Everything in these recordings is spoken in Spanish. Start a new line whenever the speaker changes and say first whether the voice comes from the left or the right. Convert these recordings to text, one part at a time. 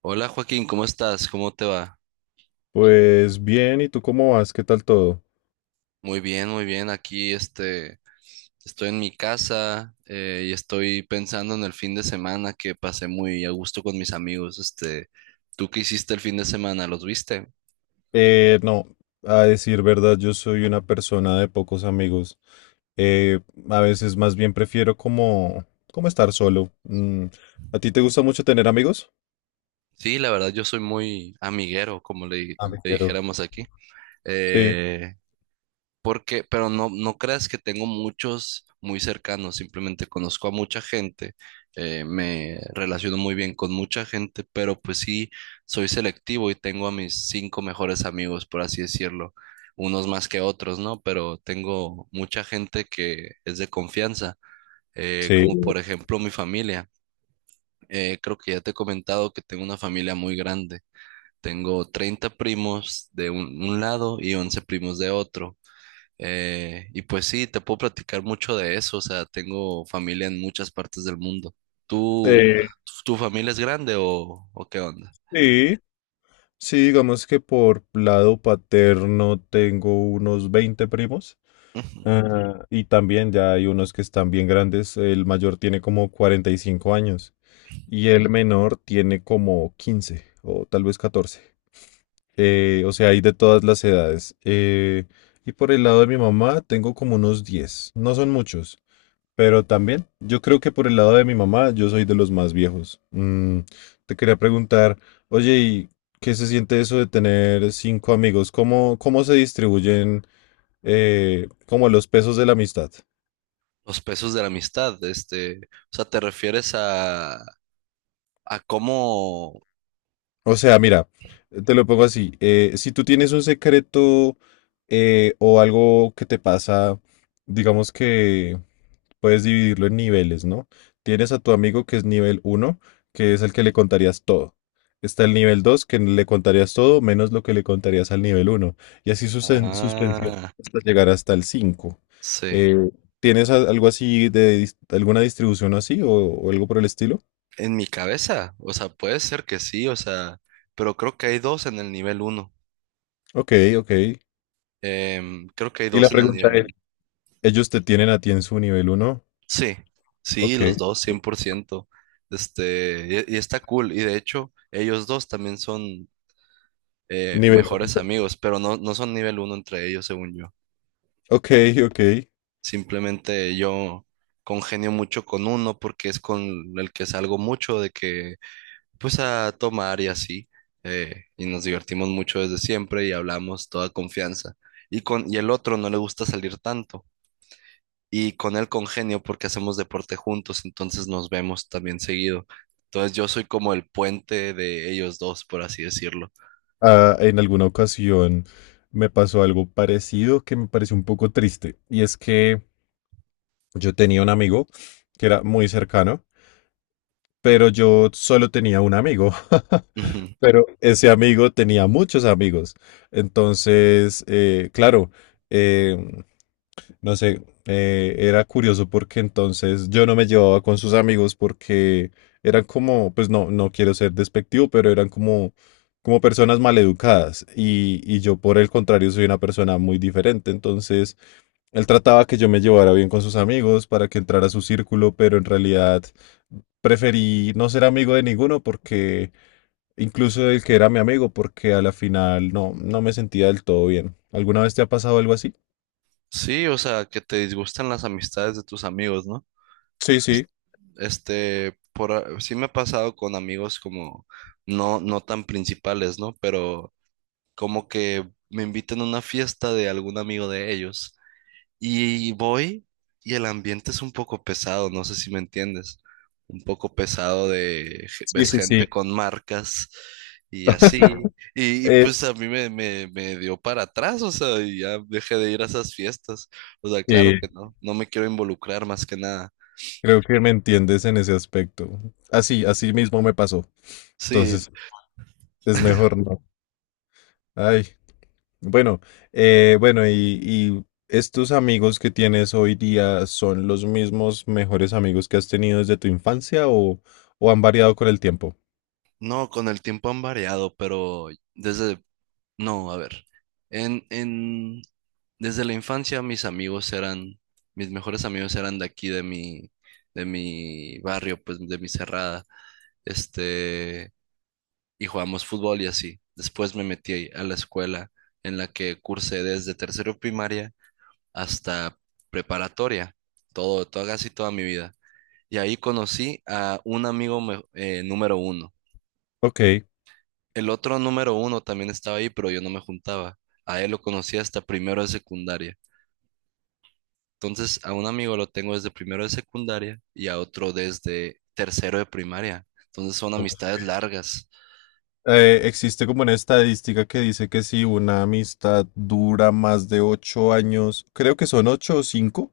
right: Hola Joaquín, ¿cómo estás? ¿Cómo te va?
left: Pues bien, ¿y tú cómo vas? ¿Qué tal todo?
right: Muy bien, muy bien. Aquí estoy en mi casa y estoy pensando en el fin de semana que pasé muy a gusto con mis amigos. ¿Tú qué hiciste el fin de semana? ¿Los viste?
left: No, a decir verdad, yo soy una persona de pocos amigos. Eh, a veces más bien prefiero como estar solo. ¿A ti te gusta mucho tener amigos?
right: Sí, la verdad yo soy muy amiguero, como
left: Ah, me
right: le
left: quiero.
right: dijéramos aquí.
left: Sí,
right: Eh, pero no, no creas que tengo muchos muy cercanos, simplemente conozco a mucha gente, me relaciono muy bien con mucha gente, pero pues sí, soy selectivo y tengo a mis cinco mejores amigos, por así decirlo, unos más que otros, ¿no? Pero tengo mucha gente que es de confianza, como
left: sí.
right: por ejemplo mi familia. Creo que ya te he comentado que tengo una familia muy grande. Tengo 30 primos de un lado y 11 primos de otro. Y pues sí, te puedo platicar mucho de eso. O sea, tengo familia en muchas partes del mundo. ¿Tú,
left: Eh,
right: tu familia es grande o qué onda?
left: sí, sí, digamos que por lado paterno tengo unos 20 primos.
right: Ujú.
left: Ah, y también ya hay unos que están bien grandes. El mayor tiene como 45 años. Y el menor tiene como 15 o tal vez 14. O sea, hay de todas las edades. Y por el lado de mi mamá tengo como unos 10. No son muchos, pero también yo creo que por el lado de mi mamá yo soy de los más viejos. Te quería preguntar, Oye, ¿y qué se siente eso de tener cinco amigos? ¿Cómo se distribuyen como los pesos de la amistad?
right: Los pesos de la amistad, o sea, ¿te refieres a cómo?
left: O sea, mira, te lo pongo así. Si tú tienes un secreto o algo que te pasa, digamos que puedes dividirlo en niveles, ¿no? Tienes a tu amigo que es nivel uno, que es el que le contarías todo. Está el nivel 2, que le contarías todo menos lo que le contarías al nivel uno. Y así suspensión
right: Ah,
left: hasta llegar hasta el 5.
right: sí.
left: Eh, ¿Tienes algo así de alguna distribución así o algo por el estilo?
right: En mi cabeza, o sea, puede ser que sí, o sea, pero creo que hay dos en el nivel uno.
left: Ok, ok.
right: Creo que hay
left: Y la
right: dos en el
left: pregunta.
right: nivel uno.
left: ¿Ellos te tienen a ti en su nivel uno?
right: Sí, sí,
left: Ok.
right: los dos, 100%. Y está cool. Y de hecho, ellos dos también son
left: Nivel.
right: mejores amigos, pero no, no son nivel uno entre ellos, según yo.
left: Ok, ok.
right: Simplemente yo congenio mucho con uno porque es con el que salgo mucho de que, pues a tomar y así. Y nos divertimos mucho desde siempre y hablamos toda confianza. Y el otro no le gusta salir tanto. Y con él congenio porque hacemos deporte juntos, entonces nos vemos también seguido. Entonces yo soy como el puente de ellos dos, por así decirlo.
left: Ah, en alguna ocasión me pasó algo parecido que me pareció un poco triste. Y es que yo tenía un amigo que era muy cercano, pero yo solo tenía un amigo.
right: Ujú.
left: Pero ese amigo tenía muchos amigos. Entonces, claro, em, no sé, era curioso porque entonces yo no me llevaba con sus amigos porque eran como, pues no, no quiero ser despectivo, pero eran como personas maleducadas y yo por el contrario soy una persona muy diferente. Entonces él trataba que yo me llevara bien con sus amigos para que entrara a su círculo, pero en realidad preferí no ser amigo de ninguno porque, incluso del que era mi amigo, porque a la final no, no me sentía del todo bien. ¿Alguna vez te ha pasado algo así?
right: Sí, o sea, que te disgustan las amistades de tus amigos, ¿no?
left: Sí,
right: Es-
left: sí,
right: sí me ha pasado con amigos como no, no tan principales, ¿no? Pero como que me invitan a una fiesta de algún amigo de ellos. Y voy y el ambiente es un poco pesado, no sé si me entiendes. Un poco pesado de,
left: sí,
right: ves
left: sí, sí.
right: gente con marcas y así. Y, y,
left: Eh,
right: pues a mí me dio para atrás, o sea, y ya dejé de ir a esas fiestas. O sea, claro
left: eh,
right: que no, no me quiero involucrar más que nada.
left: creo que me entiendes en ese aspecto. Así mismo me pasó.
right: Sí,
left: Entonces, es mejor no. Ay, bueno, bueno, y estos amigos que tienes hoy día son los mismos mejores amigos que has tenido desde tu infancia o han variado con el tiempo.
right: no, con el tiempo han variado, pero desde no, a ver. En, en, desde la infancia mis mejores amigos eran de aquí, de mi barrio, pues de mi cerrada. Este, y jugábamos fútbol y así. Después me metí a la escuela en la que cursé desde tercero primaria hasta preparatoria, casi toda mi vida. Y ahí conocí a un amigo número uno.
left: Ok.
right: El otro número uno también estaba ahí, pero yo no me juntaba. A él lo conocí hasta primero de secundaria. Entonces, a un amigo lo tengo desde primero de secundaria y a otro desde tercero de primaria. Entonces, son
left: Ok.
right: amistades largas.
left: Existe como una estadística que dice que si una amistad dura más de 8 años, creo que son ocho o cinco,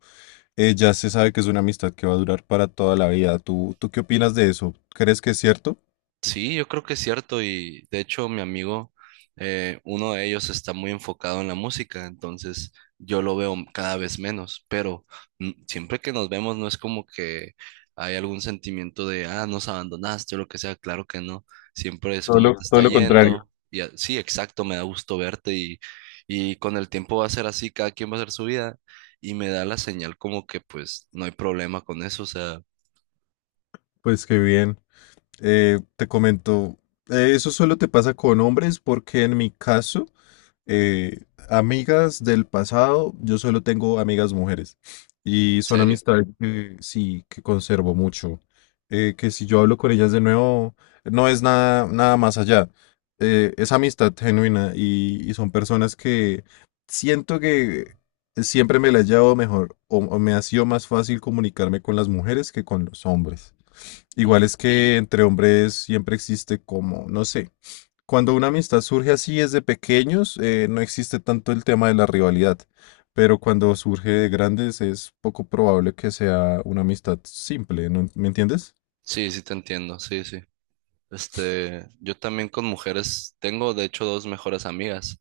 left: ya se sabe que es una amistad que va a durar para toda la vida. ¿Tú qué opinas de eso? ¿Crees que es cierto?
right: Sí, yo creo que es cierto y de hecho mi amigo, uno de ellos está muy enfocado en la música, entonces yo lo veo cada vez menos, pero siempre que nos vemos no es como que hay algún sentimiento de, ah, nos abandonaste o lo que sea, claro que no, siempre es como te está yendo y sí, exacto, me da gusto verte y con el tiempo va a ser así, cada quien va a hacer su vida y me da la señal como que pues no hay problema con eso, o sea,
left: Pues qué bien. Te comento, eso solo te pasa con hombres porque en mi caso. Eh, amigas del pasado, yo solo tengo amigas mujeres y
right: en
left: son
right: serio.
left: amistades que sí, que conservo mucho. Que si yo hablo con ellas de nuevo, no es nada, nada más allá. Es amistad genuina y son personas que siento que siempre me la he llevado mejor o me ha sido más fácil comunicarme con las mujeres que con los hombres.
right: Mm.
left: Igual es que entre hombres siempre existe como, no sé. Cuando una amistad surge así desde pequeños, no existe tanto el tema de la rivalidad, pero cuando surge de grandes es poco probable que sea una amistad simple, ¿no? ¿Me entiendes?
right: Sí, sí te entiendo, sí, sí. Yo también con mujeres, tengo de hecho dos mejores amigas,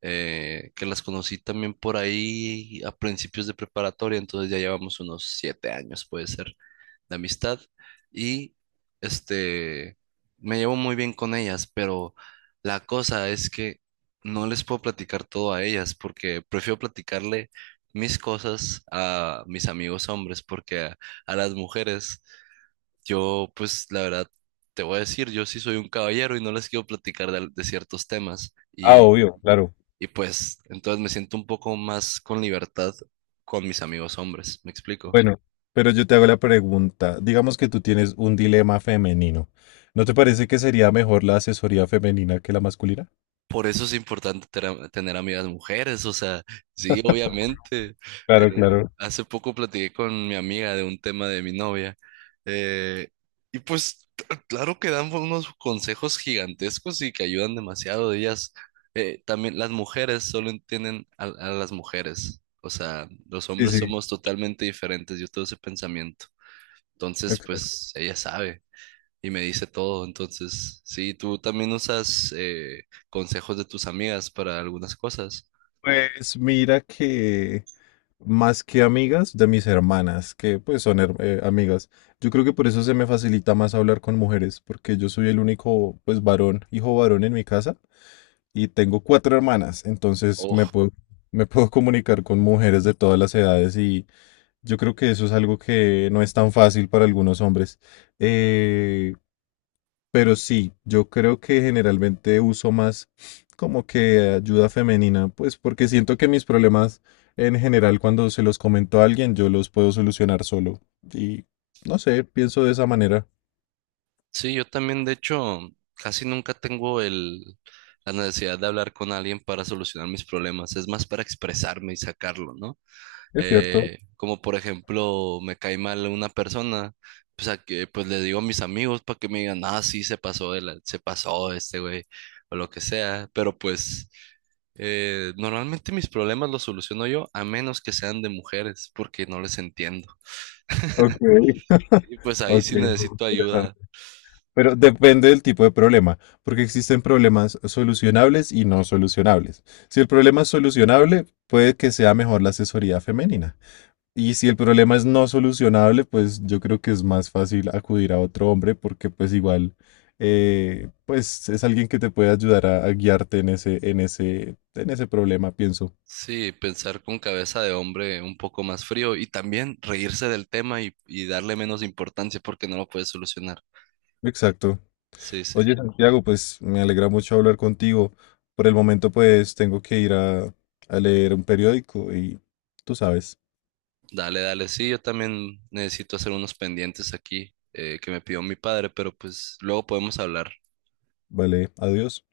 right: que las conocí también por ahí a principios de preparatoria, entonces ya llevamos unos 7 años, puede ser, de amistad, y este, me llevo muy bien con ellas, pero la cosa es que no les puedo platicar todo a ellas, porque prefiero platicarle mis cosas a mis amigos hombres, porque a las mujeres yo, pues, la verdad, te voy a decir, yo sí soy un caballero y no les quiero platicar de ciertos temas.
left: Ah,
right: Y,
left: obvio, claro.
right: y pues, entonces me siento un poco más con libertad con mis amigos hombres, ¿me explico?
left: Bueno, pero yo te hago la pregunta, digamos que tú tienes un dilema femenino, ¿no te parece que sería mejor la asesoría femenina que la masculina?
right: Por eso es importante tener amigas mujeres, o sea, sí, obviamente.
left: Claro,
right: Eh,
left: claro.
right: hace poco platiqué con mi amiga de un tema de mi novia eh, y pues claro que dan unos consejos gigantescos y que ayudan demasiado. También las mujeres solo entienden a las mujeres, o sea, los
left: Sí,
right: hombres
left: sí.
right: somos totalmente diferentes, yo tengo ese pensamiento. Entonces,
left: Ok.
right: pues ella sabe y me dice todo. Entonces, sí, tú también usas consejos de tus amigas para algunas cosas.
left: Pues mira que más que amigas de mis hermanas, que pues son amigas, yo creo que por eso se me facilita más hablar con mujeres, porque yo soy el único pues varón, hijo varón en mi casa y tengo cuatro hermanas, entonces me
right: Oh,
left: puedo, me puedo comunicar con mujeres de todas las edades y yo creo que eso es algo que no es tan fácil para algunos hombres. Eh, pero sí, yo creo que generalmente uso más como que ayuda femenina, pues porque siento que mis problemas en general cuando se los comento a alguien yo los puedo solucionar solo. Y no sé, pienso de esa manera.
right: sí, yo también, de hecho, casi nunca tengo la necesidad de hablar con alguien para solucionar mis problemas. Es más para expresarme y sacarlo, ¿no?
left: Es cierto.
right: Como por ejemplo me cae mal una persona, pues le digo a mis amigos para que me digan, ah, sí, se pasó, se pasó este güey, o lo que sea, pero pues normalmente mis problemas los soluciono yo, a menos que sean de mujeres, porque no les entiendo.
left: Ok,
right: Y pues ahí
left: ok,
right: sí necesito ayuda.
left: interesante. Pero depende del tipo de problema, porque existen problemas solucionables y no solucionables. Si el problema es solucionable, puede que sea mejor la asesoría femenina. Y si el problema es no solucionable, pues yo creo que es más fácil acudir a otro hombre porque pues igual pues es alguien que te puede ayudar a guiarte en ese, en ese problema, pienso.
right: Sí, pensar con cabeza de hombre un poco más frío y también reírse del tema y darle menos importancia porque no lo puedes solucionar.
left: Exacto.
right: Sí, sí.
left: Oye, Santiago, pues me alegra mucho hablar contigo. Por el momento, pues tengo que ir a leer un periódico y tú sabes.
right: Dale, dale, sí, yo también necesito hacer unos pendientes aquí que me pidió mi padre, pero pues luego podemos hablar.
left: Vale, adiós.